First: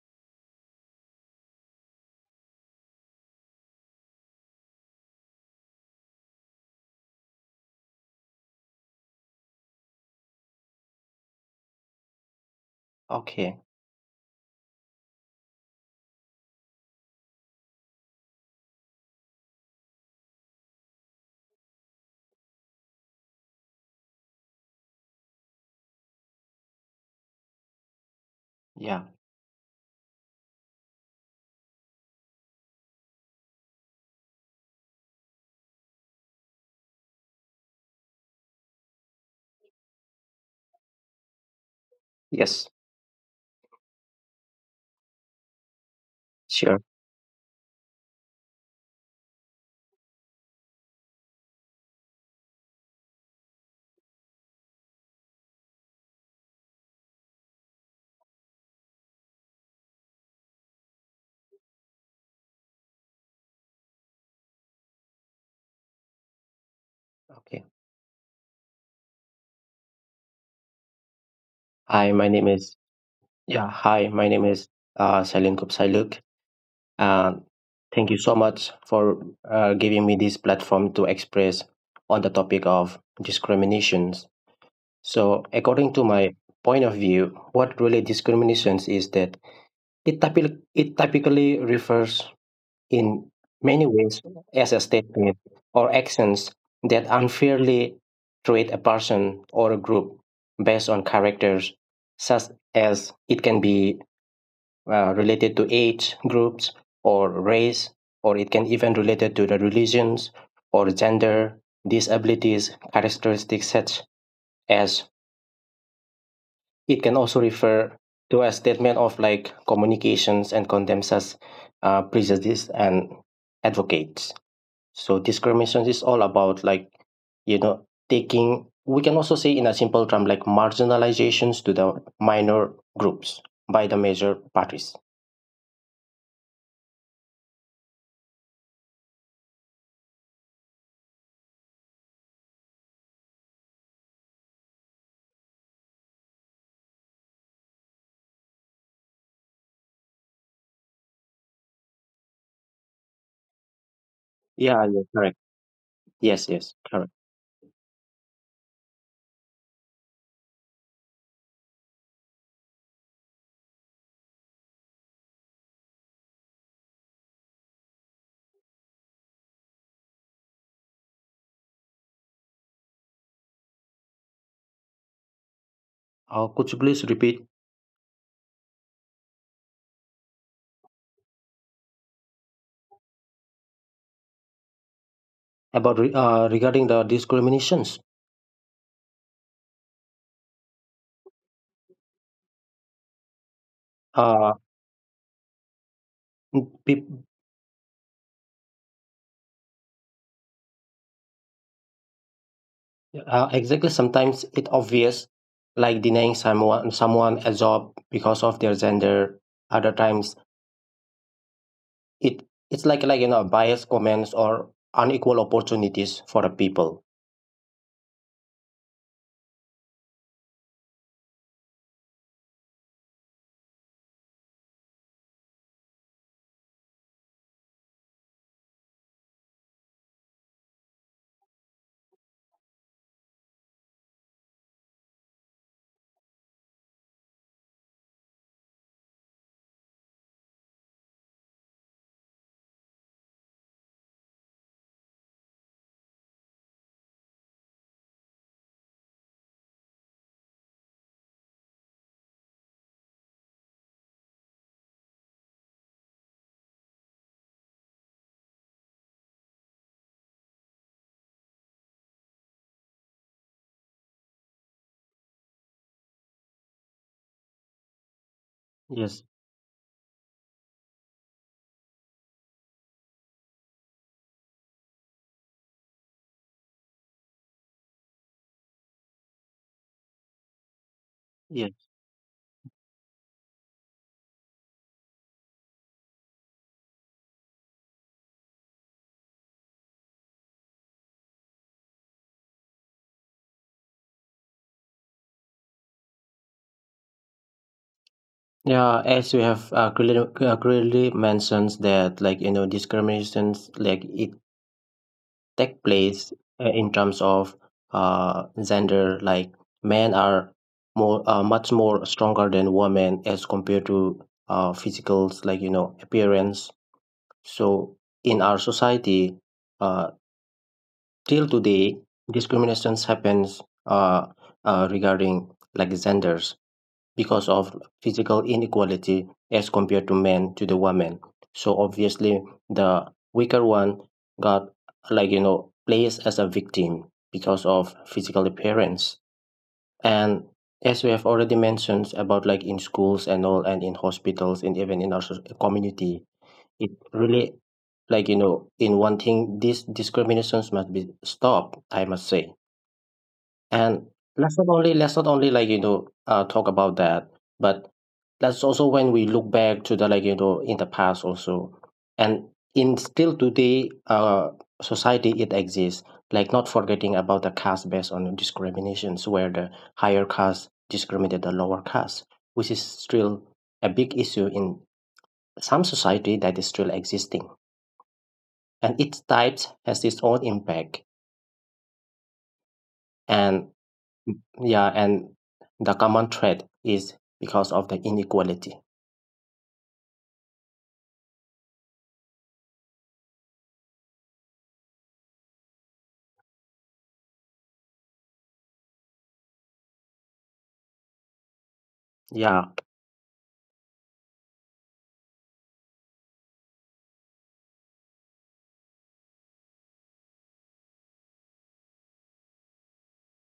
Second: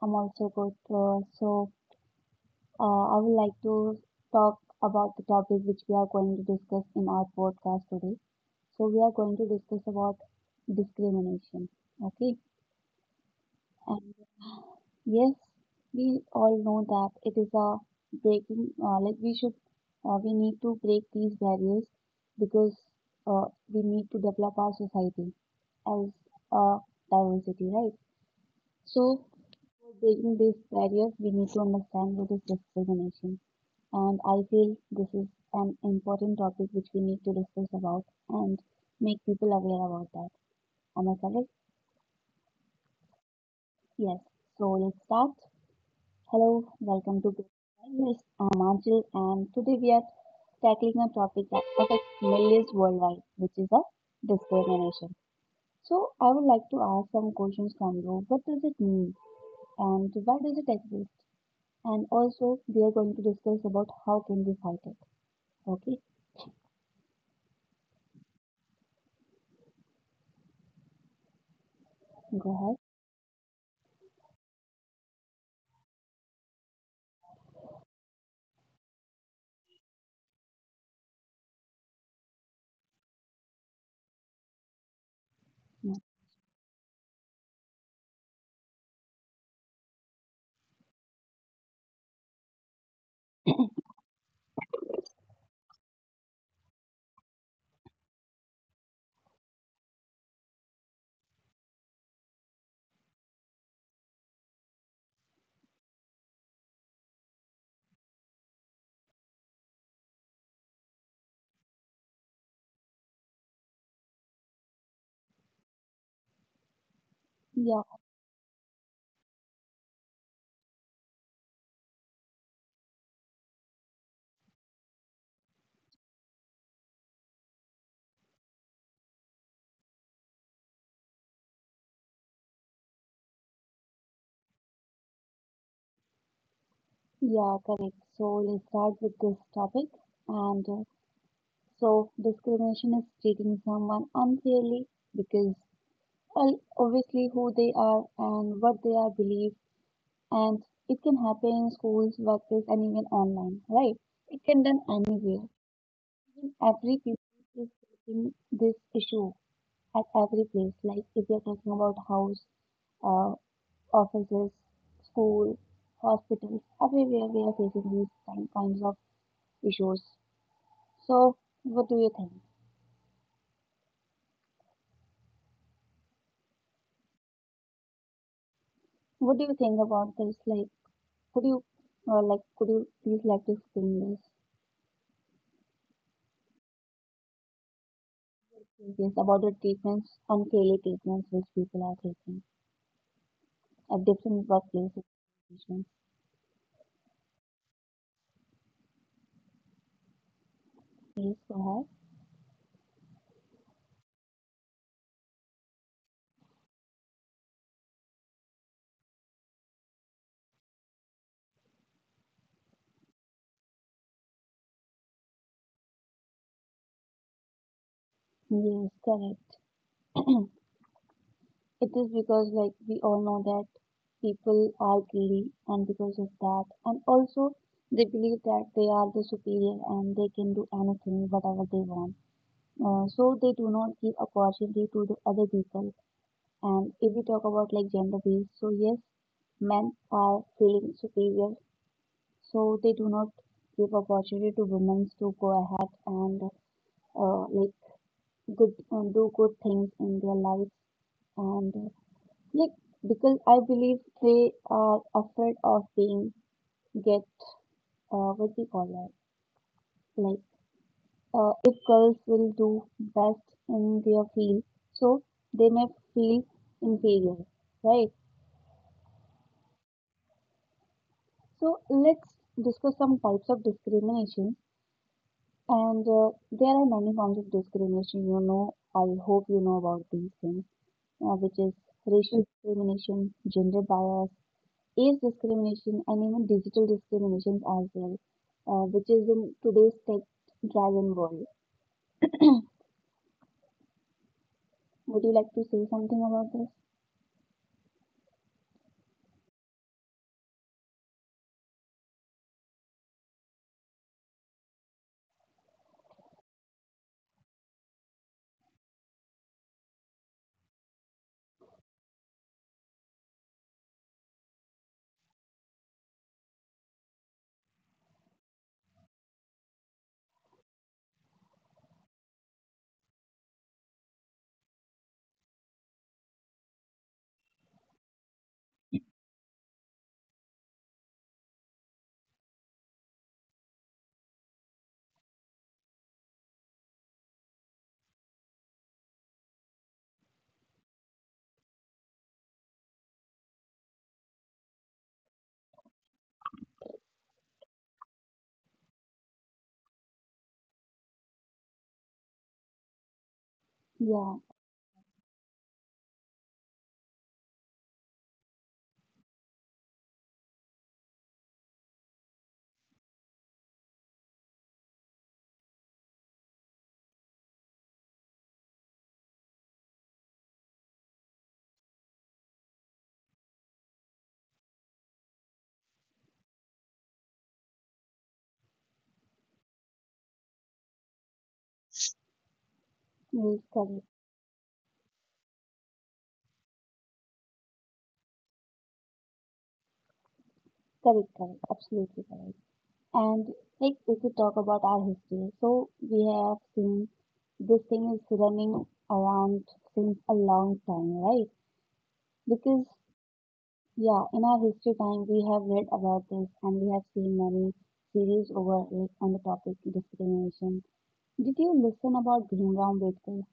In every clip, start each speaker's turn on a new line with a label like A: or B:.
A: I'm also good. I would like to talk about the topic which we are going to discuss in our podcast today. So, we are going to discuss about discrimination. Okay,
B: Okay.
A: and yes, we all know that it is a breaking. Like, we need to break these barriers because uh, we need to develop our society as a diversity, right? So,
B: Yeah.
A: for breaking these barriers, we need to understand what is discrimination. And I feel this is an important topic which we need to discuss about and make people aware about that. Am I correct?
B: Yes.
A: Yes. So let's start. Hello,
B: Sure.
A: welcome to Great Barriers. I'm Anjil, and today we are tackling a topic that affects millions worldwide, which is a discrimination. So I would like to ask some questions from you. What does it mean, and why does it exist? And also we are going to discuss about how can we fight it. Okay,
B: Okay. Hi, my name
A: go ahead.
B: is yeah. Hi, my name is Salim Kupsailuk, and thank you so much for giving me this platform to express on the topic of discriminations. So,
A: Yeah,
B: according to my point of view, what really discriminations is that it typically refers in many ways as a statement or actions that unfairly treat a person or a group based on characters, such as it can be related to age groups or race, or it can even related to the religions or gender, disabilities, characteristics such as it can also
A: yeah,
B: refer to a statement of like communications and condemns us prejudice and advocates. So discrimination is all about like, taking, we can also say in a simple term, like marginalizations to the minor groups by the major parties.
A: yeah, correct. So let's start with this topic. And so discrimination is treating someone unfairly because, well, obviously who they are and what they are believe, and it can happen in schools, workplace, and even online. Right? It can done
B: Yeah, yeah, correct.
A: anywhere.
B: Yes, yes,
A: Every
B: correct.
A: people is facing this issue at every place. Like if you're talking about house. Uh, offices, school, hospitals, everywhere we are facing these kinds of issues. So, what do you think?
B: Could you please repeat
A: What do you think about this? Like, could you, could you please like to explain
B: about regarding the discriminations?
A: this about the treatments, unfairly treatments which people are taking at different
B: Uh,
A: workplaces?
B: pe-
A: Please go ahead.
B: exactly. Sometimes it obvious, like denying someone a job because of their gender. Other times it it's like like biased comments or unequal opportunities for the people.
A: Yes, correct. It is because, like, we all know that people are greedy, and because of that, and also they believe that they are the superior and they can do anything, whatever they want. So they do not give opportunity to the other people. And if we talk about like gender based, so yes, men are feeling superior, so they do not give opportunity to women to go ahead and like good do good things in their lives, and like, because I believe they are afraid of being get what we call that. Like, if girls will do best in their field, so they may feel inferior, right?
B: Yes.
A: So let's discuss some types of discrimination, and there are many forms of discrimination. You know, I hope you know about these things, which is
B: Yes.
A: racial discrimination, gender bias, age discrimination, and even digital discriminations as well, which is in today's tech-driven world. Would you like to say something about this?
B: Yeah, as we have clearly mentions that discriminations like it take place in terms of gender like men are more much more stronger than women as compared to physicals like appearance. So in our society uh till today discriminations happens, uh, regarding like genders because of physical inequality as compared to men to the women. So obviously the weaker one got placed as a victim because of physical appearance. And as we have already mentioned about like in schools and all and in hospitals and even in our community, it really in one thing these discriminations must be stopped, I must say. And
A: Yeah,
B: let's not only talk about that, but that's also when we look back to the in the past also. And in still today society it exists, like not forgetting about the caste based on discriminations where the higher caste discriminate the lower caste, which is still a big issue in some society that is still existing. And each type has its own impact.
A: yes,
B: And
A: correct,
B: yeah, and the common thread is because of the inequality.
A: correct, correct, absolutely correct. And like if we talk about our history, so we have seen this thing is running around since a long time, right?
B: Yeah.
A: Because yeah, in our history time we have read about this, and we have seen many series over it on the topic discrimination. Did you listen about Bhimrao Ambedkar?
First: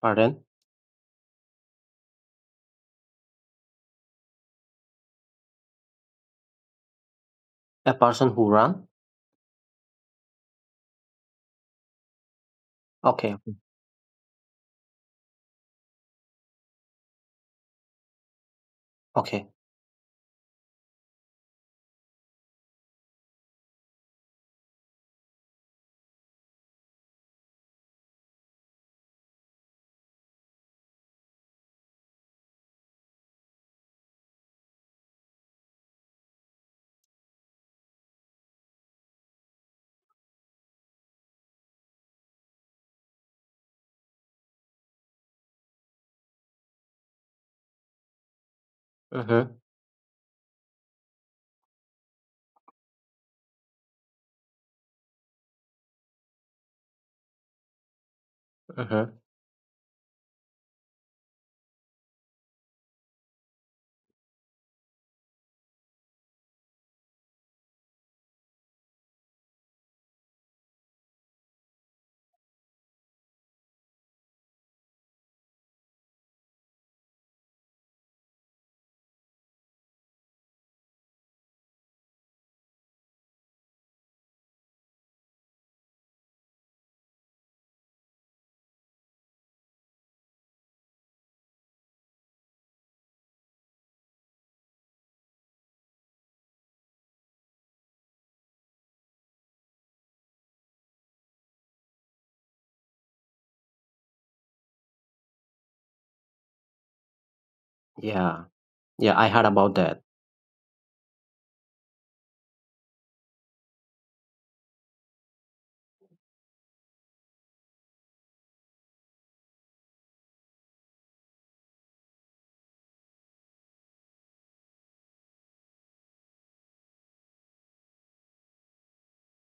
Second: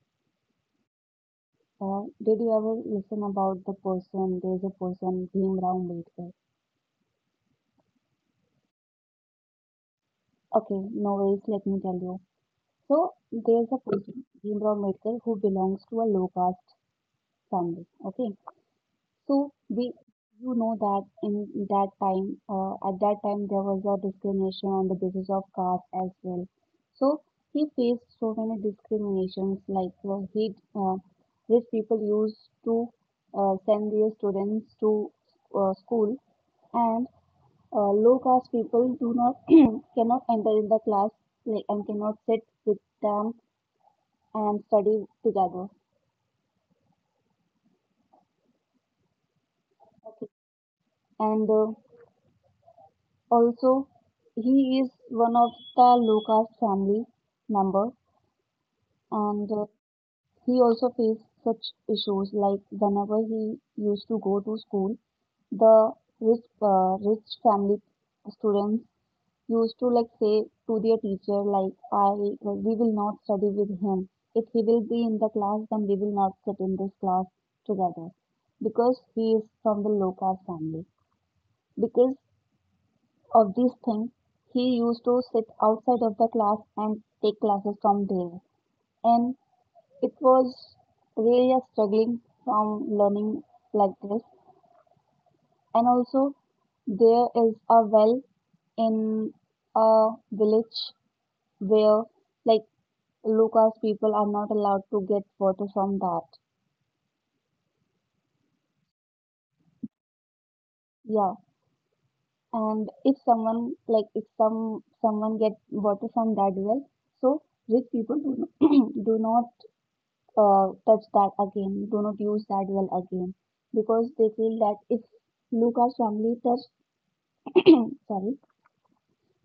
B: Pardon?
A: Or did you ever listen about the person, there's a person, Bhimrao Ambedkar?
B: A person who run.
A: Okay, no worries, let me tell you. So,
B: Okay.
A: there's a person, Bhimrao Ambedkar, who belongs to a low caste family, okay?
B: Okay.
A: So you know that at that time there was a discrimination on the basis of caste as well. So he faced so many discriminations, like rich people used to send their students to school, and low caste people do not cannot enter in the class, like, and cannot sit with them and study together.
B: Mm-hmm,
A: Okay. And also, he is one of the low caste family member,
B: mm-hmm.
A: and he also faced such issues like whenever he used to go to school, the rich family students used to like say to their teacher like I we will not study with him. If he will be in the class, then we will not sit in this class together because he is from the low caste family. Because of these things, he used to sit outside of the class and take classes from there. And it was really a struggling from learning like this. And also, there is a well in a village where, like, Lucas people are not allowed to get water from that.
B: Yeah, yeah, I heard about that.
A: Yeah, and if someone get water from that well, so rich people do not, do not touch that again, do not use that well again, because they feel that if Lucas family touched, sorry,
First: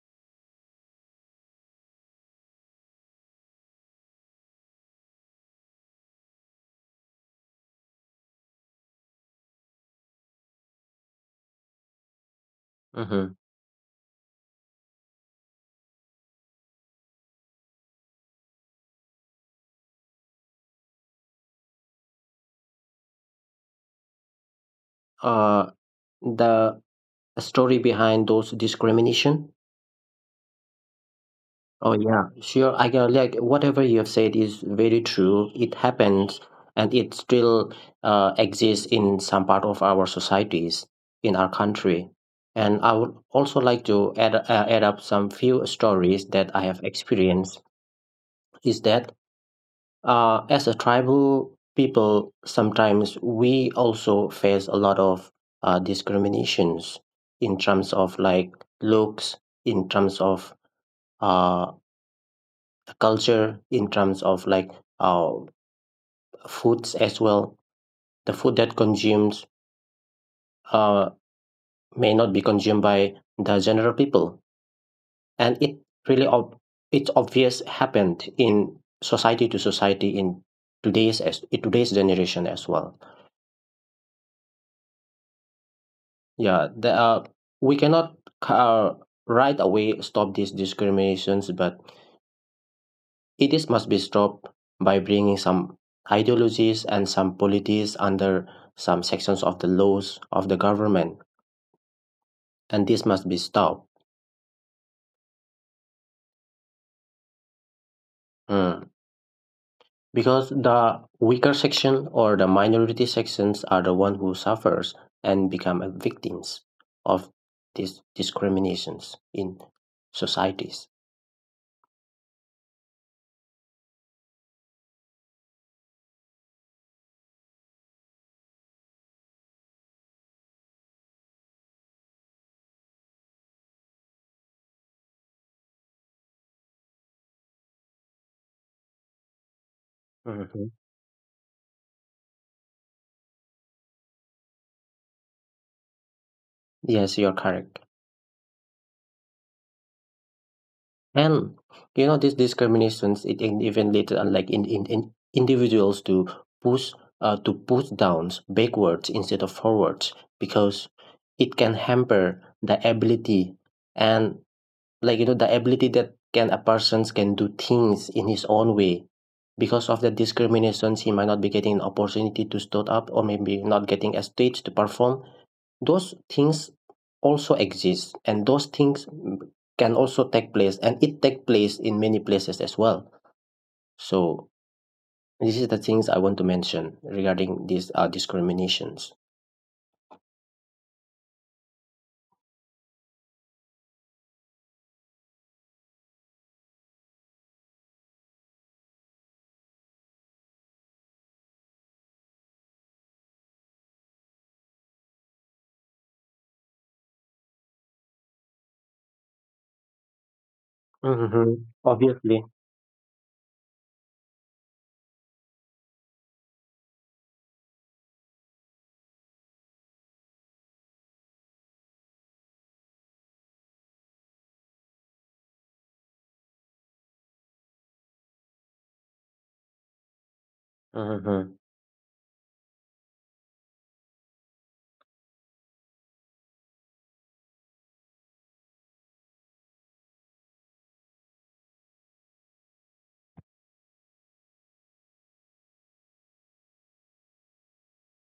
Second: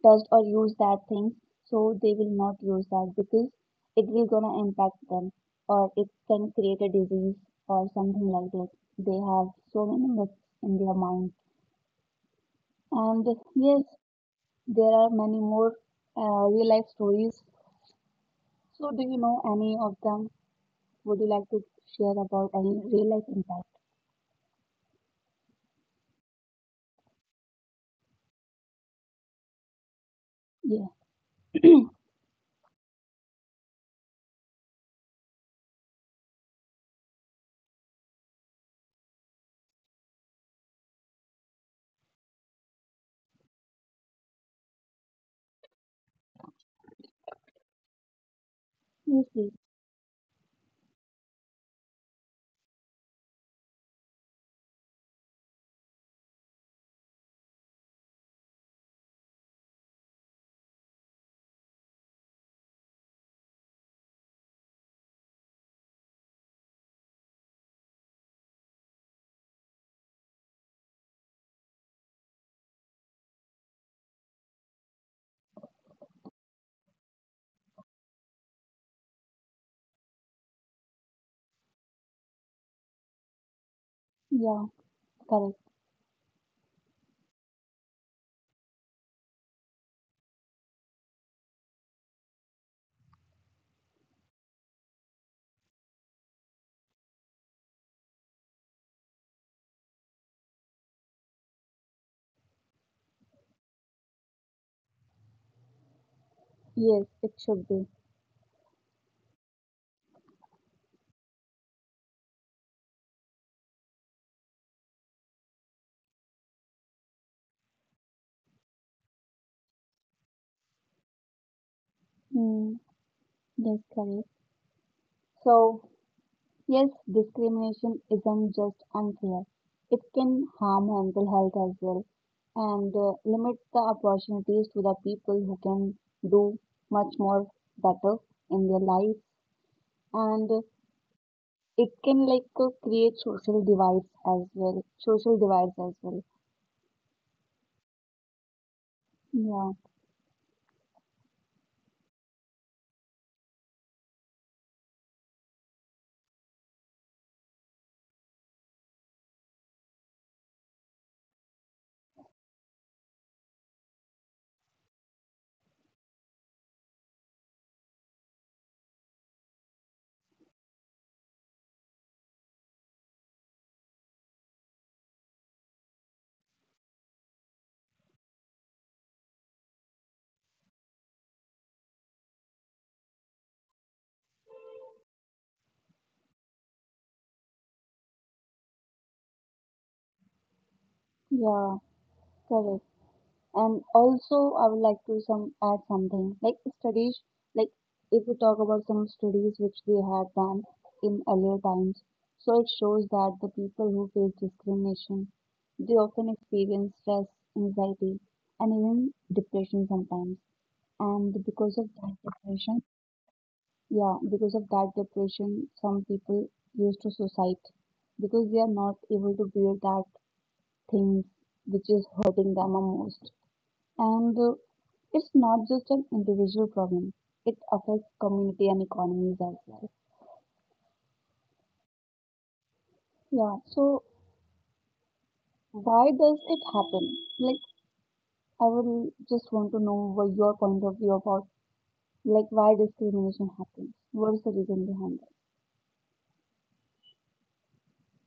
A: touched or used that thing, so they will not use that because it will gonna impact them or it can create a disease or something like that. They have so many myths in their mind, and
B: Mm-hmm.
A: yes, there are many more real life stories. So, do you know any of them? Would you like to share about any real life impact?
B: uh the story behind those discrimination.
A: Yeah,
B: Oh, yeah, sure. I can, like, whatever you have said is very true. It happens, and it still exists in some part of our societies in our country. And I would also like to add, add up some few stories that I have experienced. Is that
A: yes, please.
B: as a tribal people, sometimes we also face a lot of discriminations in terms of like looks, in terms of uh, the culture, in terms of like uh, foods as well. The food that consumes uh, may not be consumed by the general people, and it really it's obvious happened in society to society in today's generation as well.
A: Yeah. Correct.
B: Yeah, the, we cannot uh, right away stop these discriminations, but it is must be stopped by bringing some ideologies and some polities under some sections of the laws of the government, and this must be stopped.
A: Yes, it should be.
B: Mm. Because the weaker section or the minority sections are the one who suffers and become a victims of these discriminations in societies.
A: Mm, yes, correct. So, yes, discrimination isn't just unfair. It can harm mental health as well and limit the opportunities to the people who can do much more better in their lives. And
B: Mhm.
A: it can like create social divides as well, social divides as well.
B: Yes, you're correct.
A: Yeah,
B: And you know these discriminations even later unlike in, individuals push to push downs backwards instead of forwards, because it can hamper the ability and the ability that can a persons can do things in his own way. Because of the discriminations he might not be getting an opportunity to stood up or maybe not getting a stage to perform. Those things also exist, and those things can also take place, and it take place in many places as well. So this is the things I want to mention regarding these discriminations.
A: yeah, correct. And also, I would like to some add something like studies. Like if we talk about some studies which they have done in earlier times, so it shows that the people who face discrimination, they often experience stress, anxiety, and even depression sometimes. And
B: Hmm, obviously.
A: because of that depression, some people used to suicide because they are not able to bear that things which is hurting them the most. And it's not just an individual problem, it affects community and economies as well.
B: Hmm.
A: Yeah, so why does it happen? Like, I would just want to know what your point of view about, like, why discrimination happens. What is the reason behind that?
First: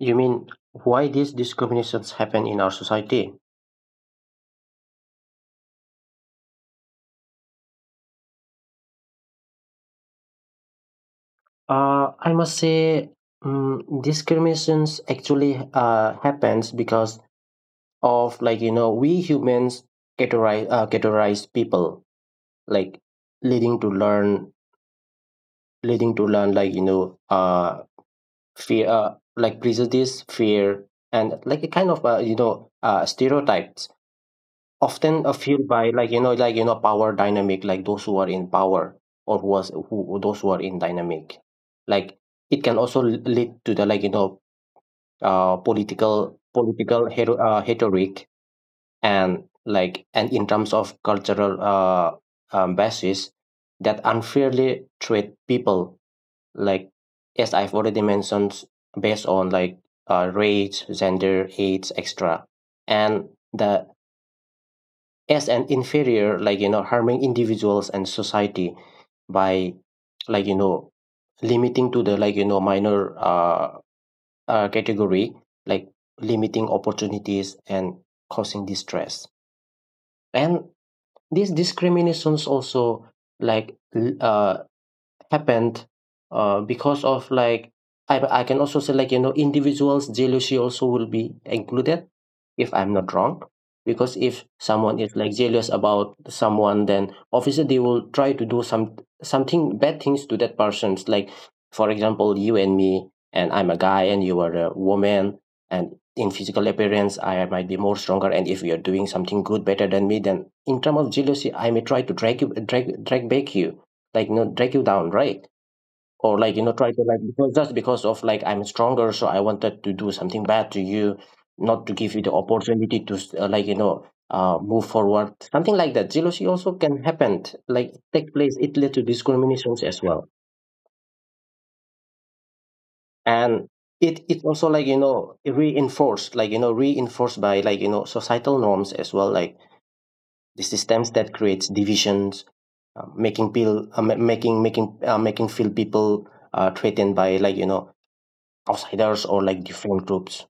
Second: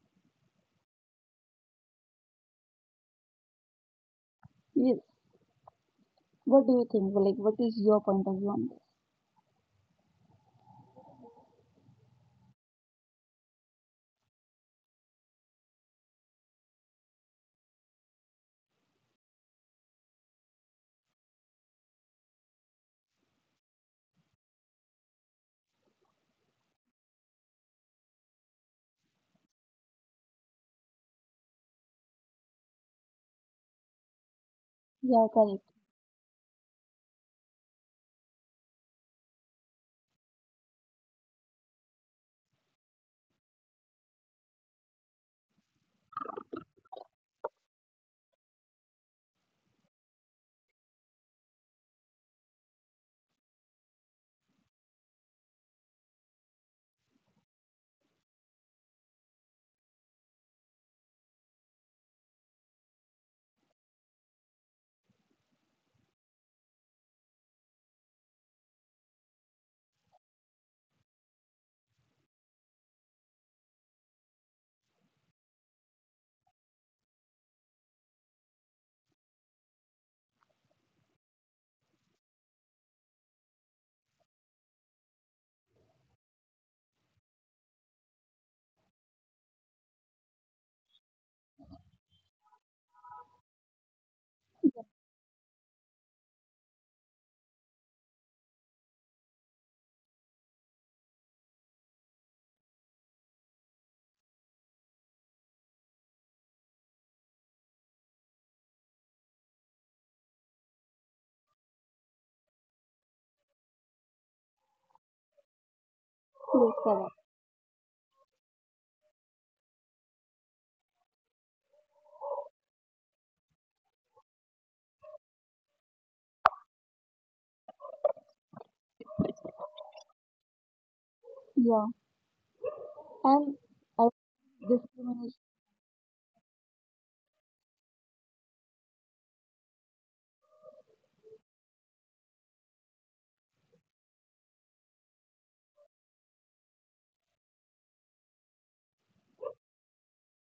B: You mean why these discriminations happen in our society.
A: Yes. What do you think? Well, like, what is your point of view on this?
B: I must say, discriminations actually happens because of we humans categorize people, like leading to learn, leading to learn like you know uh fear, like prejudice fear, and like a kind of stereotypes often
A: Yeah, correct.
B: fueled by power dynamic, like those who are in power or who was who- those who are in dynamic. Like it can also lead to the political hero, rhetoric and like and in terms of cultural, basis that unfairly treat people, like as I've already mentioned, based on like race, gender, age, etc. And the as an inferior, harming individuals and society by like you know limiting to the minor category, like limiting opportunities and causing distress. And these discriminations also like happened because of like, I can also say individuals jealousy also will be included, if I'm not wrong. Because if someone is like jealous about someone, then obviously they will try to do some something bad things to that person's, like, for example, you and me, and I'm a guy and you are a woman, and in physical appearance I might be more stronger, and if you're doing something good better than me, then in terms of jealousy I may try to drag you, drag back you, like you know drag you down, right? Or
A: Yes,
B: try to,
A: correct.
B: like, because just because of like I'm stronger, so I wanted to do something bad to you, not to give you the opportunity to like move forward, something like that. Jealousy also can happen, like take place, it led to discriminations as well.
A: Yeah, and
B: And
A: I
B: it also
A: discrimination.
B: reinforced, reinforced by societal norms as well, like the systems that creates divisions, making feel making feel people threatened by outsiders or like different groups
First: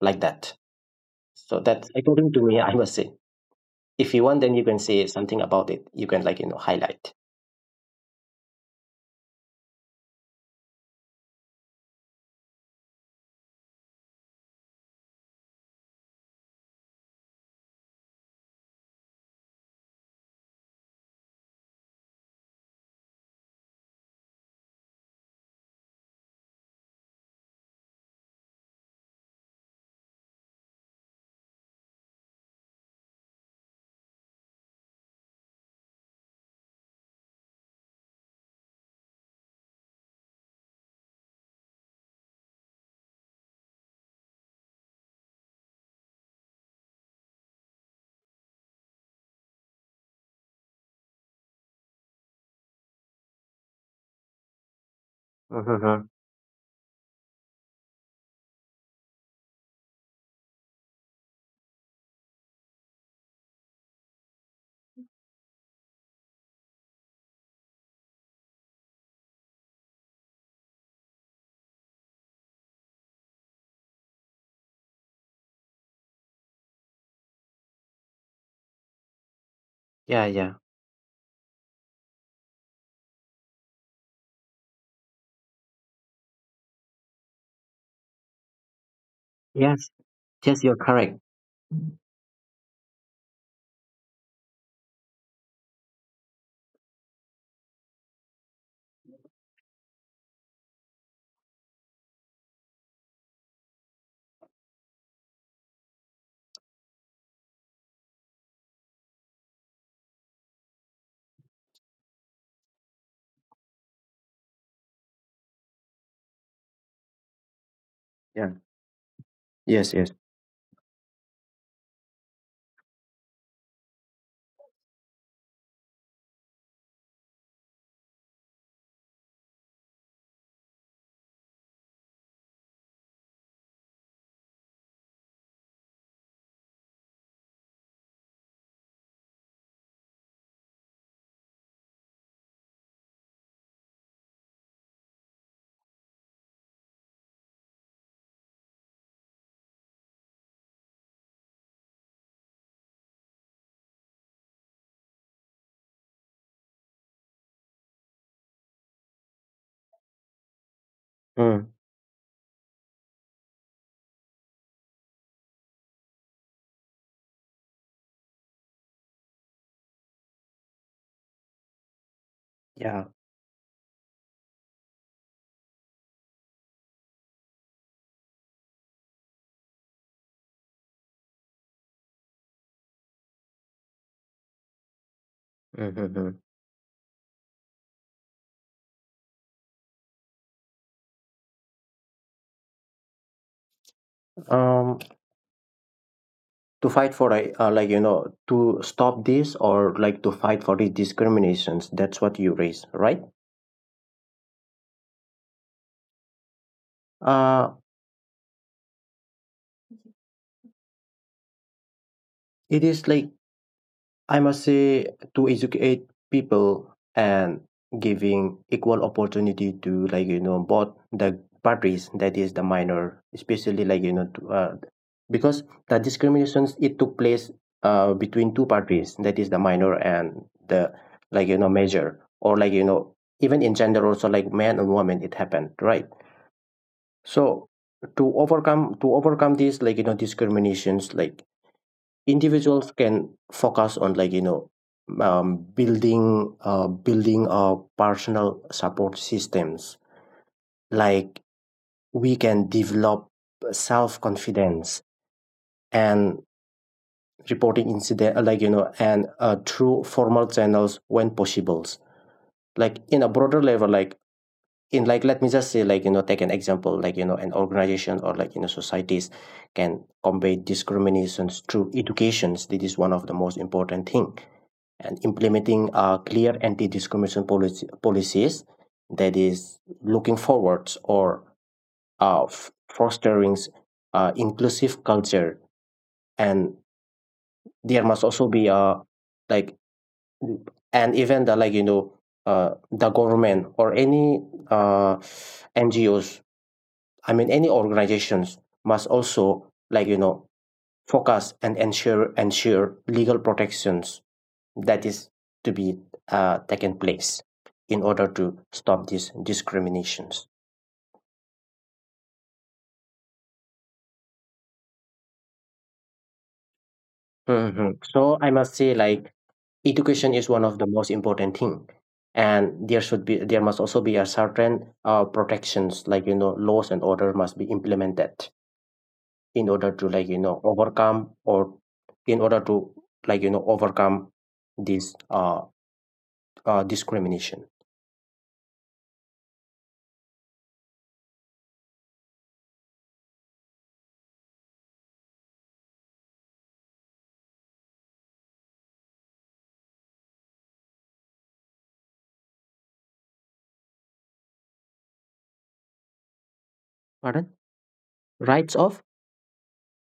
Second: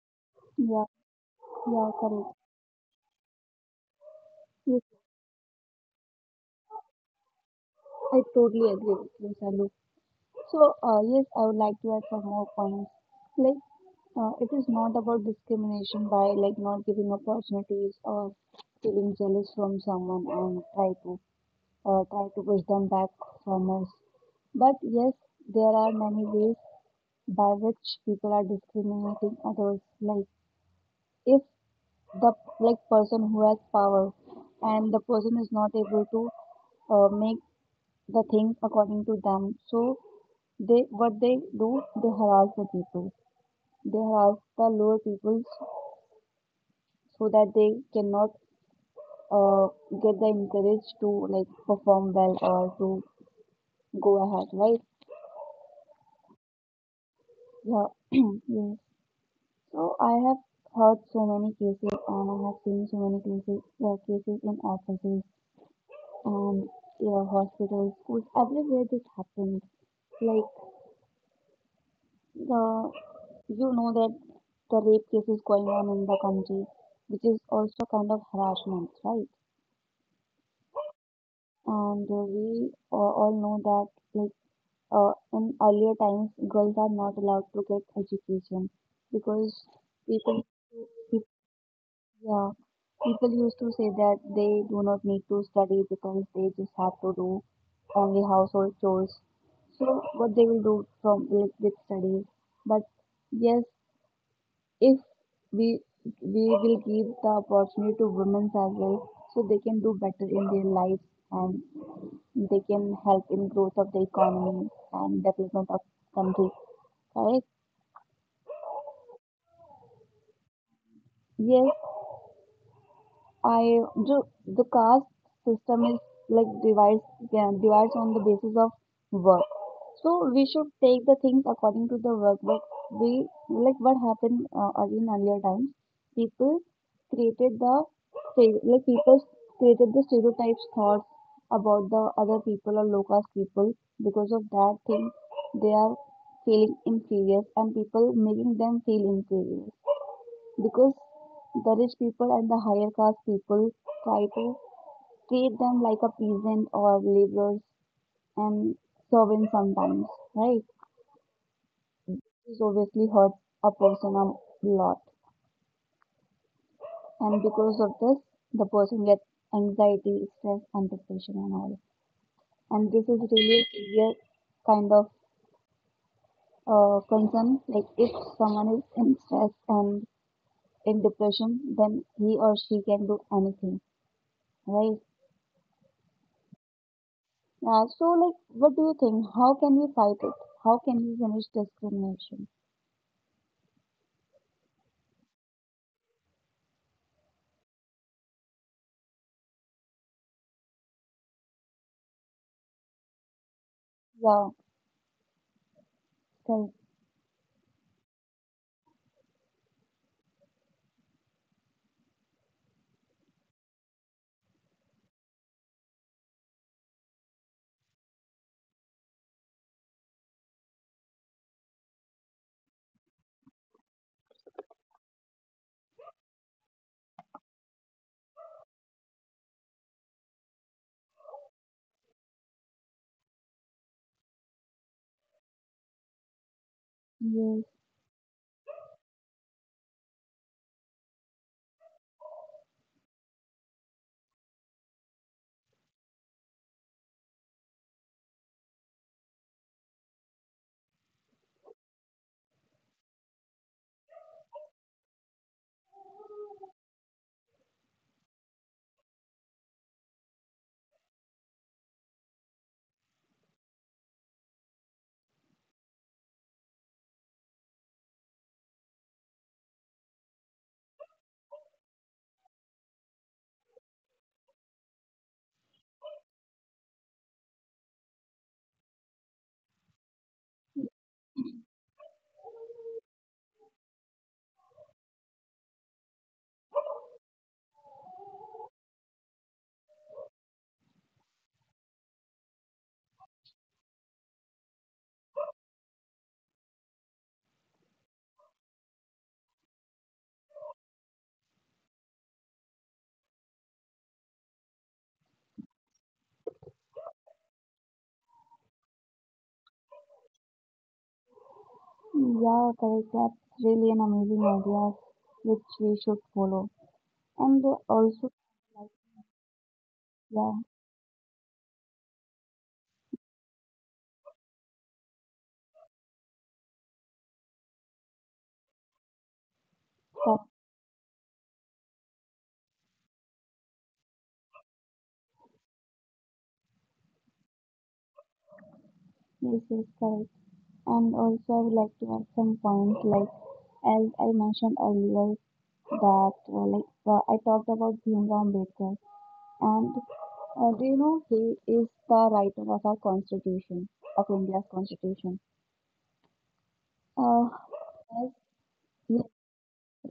B: like that.
A: Yeah,
B: So that's
A: yeah,
B: according
A: correct.
B: to me, I must say. If you want, then you can
A: Yes,
B: say something about it. You can highlight.
A: I totally agree with you, Salu. So, yes, I would like to add some more points. Like, it is not about discrimination by like not giving opportunities or feeling jealous from someone and try to push them back from us. But yes, there are many ways by which people are discriminating others. Like if the like person who has power, and the person is not able to make the things according to them, so they what they do they harass the people. They have the lower people so that they cannot uh, get the encourage to like perform well or to go ahead, right?
B: Mm-hmm.
A: Yeah, yes. So I have heard so many cases and I have seen so many cases, in offices, and yeah, hospitals, schools, everywhere this happened. Like the you know that the rape cases going on in the country, which is also kind of harassment, right?
B: Yeah, yeah.
A: And we all know that like in earlier times girls are not allowed to get education because
B: Yes,
A: people
B: yes, you're correct.
A: peop- yeah people used to say that they do not need to study because they just have to do only household chores, so what they will do from like with studies. But yes, if we we will give the opportunity to women as well, so they can do better in their lives, and they can help in growth of the economy and development of country. Correct?
B: Yeah. Yes, yes.
A: Yes. I the, the caste system is like divides, yeah, divides on the basis of work. So we should take the things according to the work. But we like what happened in earlier times. People created the stere- like people created the stereotypes thoughts about the other people or low caste people. Because of that thing, they are feeling inferior and people making them feel inferior, because the rich people and the higher class people try to treat them like a peasant or laborers and servants sometimes, right?
B: Mm.
A: This obviously hurts a person a lot, and because of this, the person gets anxiety, stress, and depression and all. And this
B: Yeah.
A: is really a severe kind of concern. Like if someone is in stress and in depression, then he or she can do anything, right?
B: Mm-hmm.
A: Yeah, so like, what do you think? How can we fight it? How can we finish discrimination?
B: Um, to fight for like, to stop this or like to fight for these discriminations. That's what you raise, right?
A: Yeah, correct.
B: Uh, it is like, I must say, to educate people and giving equal opportunity to both the parties, that is the minor, especially to, because the discriminations it took place between two parties, that is the minor and the major or even in gender also like man and woman it happened, right?
A: Yes,
B: So to overcome these discriminations, like individuals can focus on building personal support systems, like we can develop self-confidence and reporting incident, and through formal channels when possible. Like in a broader level, like in, like, let me just say, take an example, an organization or societies can combat discriminations through educations. This is one of the most important thing, and implementing clear anti-discrimination policies, that is looking forwards or fostering inclusive culture. And there must also be like, and even the the government or any uh, NGOs, I mean any organizations, must also focus and ensure legal protections, that is to be taken place in order to stop these discriminations.
A: yeah, correct. That's really an amazing idea which we should follow. And
B: Mhm.
A: also,
B: So I must
A: like,
B: say, like, education
A: yeah,
B: is one of the most important thing, and there must also be a certain protections, like you know, laws and order must be implemented in order to
A: correct.
B: overcome or in order to overcome this discrimination.
A: Yes, yes, correct. And also, I would like to add some points, like, as I mentioned earlier, that, like, I talked about Bhimrao Ambedkar. And do you know he is the writer of our constitution, of India's constitution? Uh,
B: Pardon?
A: yes,
B: Rights of,
A: yes,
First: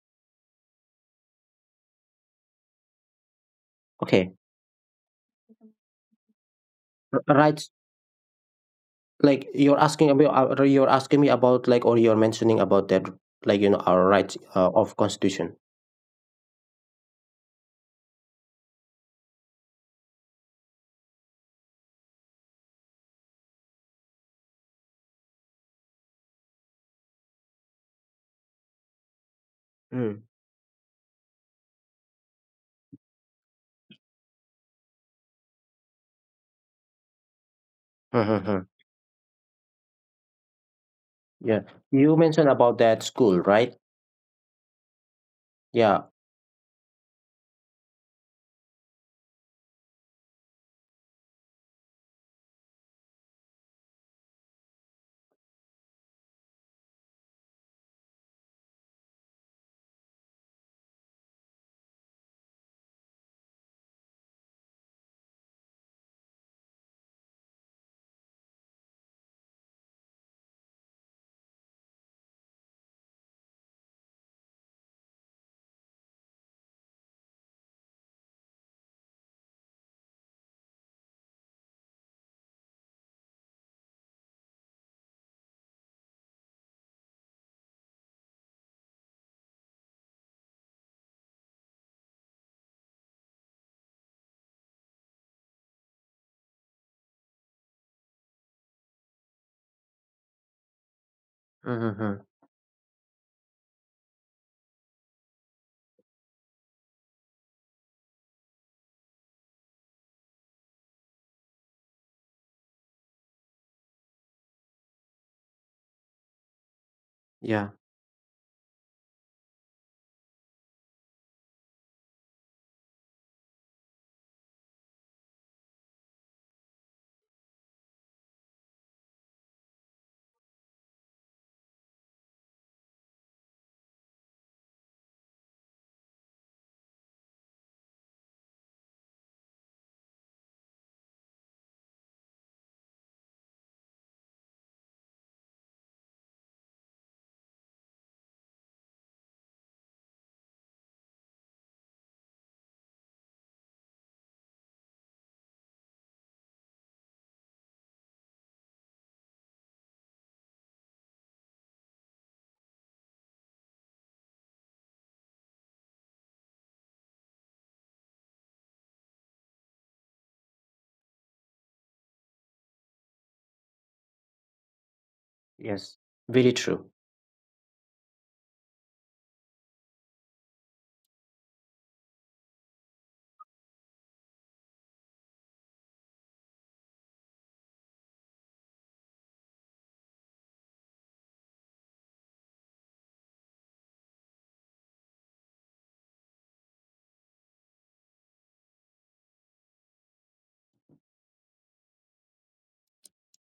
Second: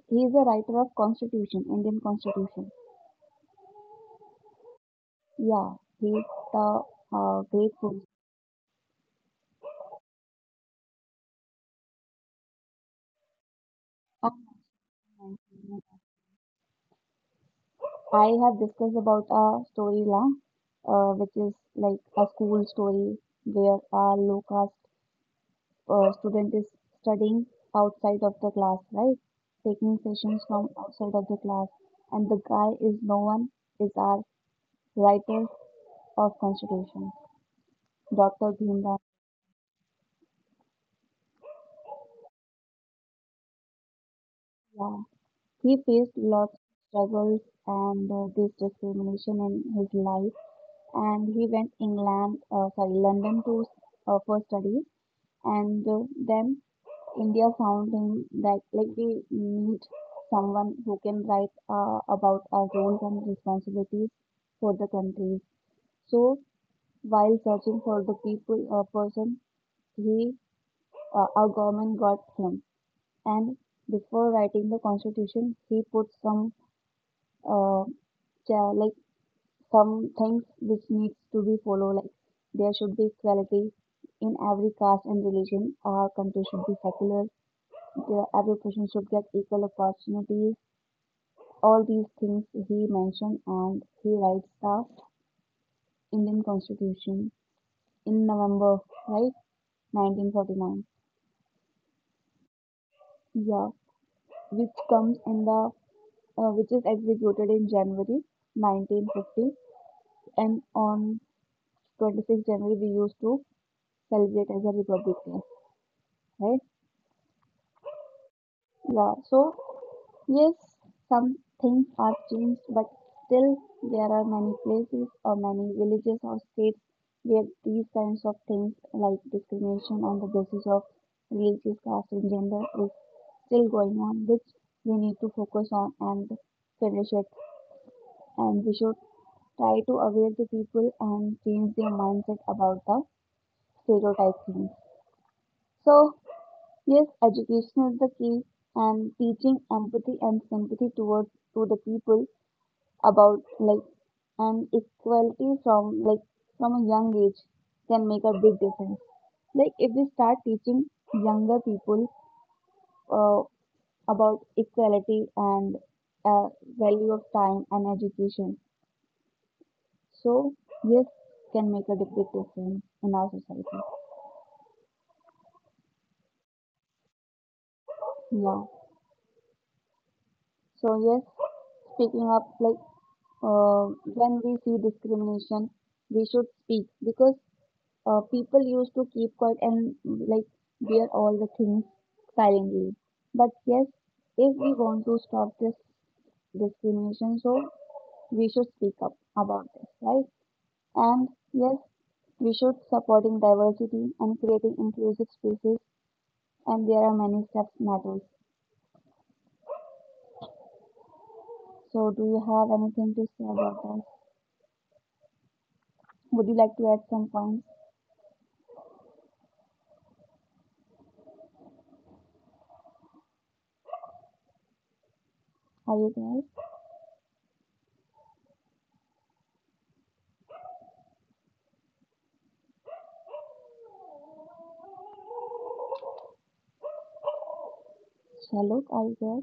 A: he is a writer of Constitution, Indian Constitution.
B: okay.
A: Yeah, he is the
B: Rights,
A: grateful.
B: like you're asking about, you're asking me about like, or you're mentioning about that our rights of constitution.
A: I have discussed about a story which is like a school story where a low caste student is studying outside of the class, right? Taking
B: Mm.
A: sessions from outside of the class, and the guy is no one is our writer of Constitution, Dr.
B: Mm-hmm.
A: Bhimrao.
B: Yeah, you mentioned about that school, right?
A: Yeah, he
B: Yeah.
A: faced lots of struggles and this discrimination in his life, and he went England, sorry, London to for studies, and then India found him that like we need someone who can write about our roles and responsibilities for the country. So while searching for the people person, he our government got him, and before writing the constitution, he put uh, like some things which needs to be followed, like there should be equality in every caste and religion. Our country should be secular. Every person should get equal opportunities. All these things he mentioned, and he writes the Indian Constitution in November, right, 1949,
B: Mm-hmm.
A: yeah, which comes, in the which is executed in January 1950, and on 26 January we used to celebrate as a Republic Day, right?
B: Yeah.
A: Yeah, so yes, some things are changed, but still there are many places or many villages or states where these kinds of things like discrimination on the basis of religious caste and gender is still going on, which we need to focus on and finish it. And we should try to aware the people and change their mindset about the stereotype things. So yes, education is the key, and teaching empathy and sympathy towards to the people about like and equality from a young age can make a big difference. Like if we start teaching younger people uh, about equality and uh, value of time and education, so yes, can make a big difference in our society.
B: Yes, very true.
A: Yeah. So yes, speaking up like when we see discrimination, we should speak because people used to keep quiet and like bear all the things silently. But yes, if we want to stop this discrimination, so we should speak up about this, right? And yes, we should supporting diversity and creating inclusive spaces, and there are many steps matters. So, do you have anything to say about that? Would you like to add some points? Are you there? Shaluk, are you there?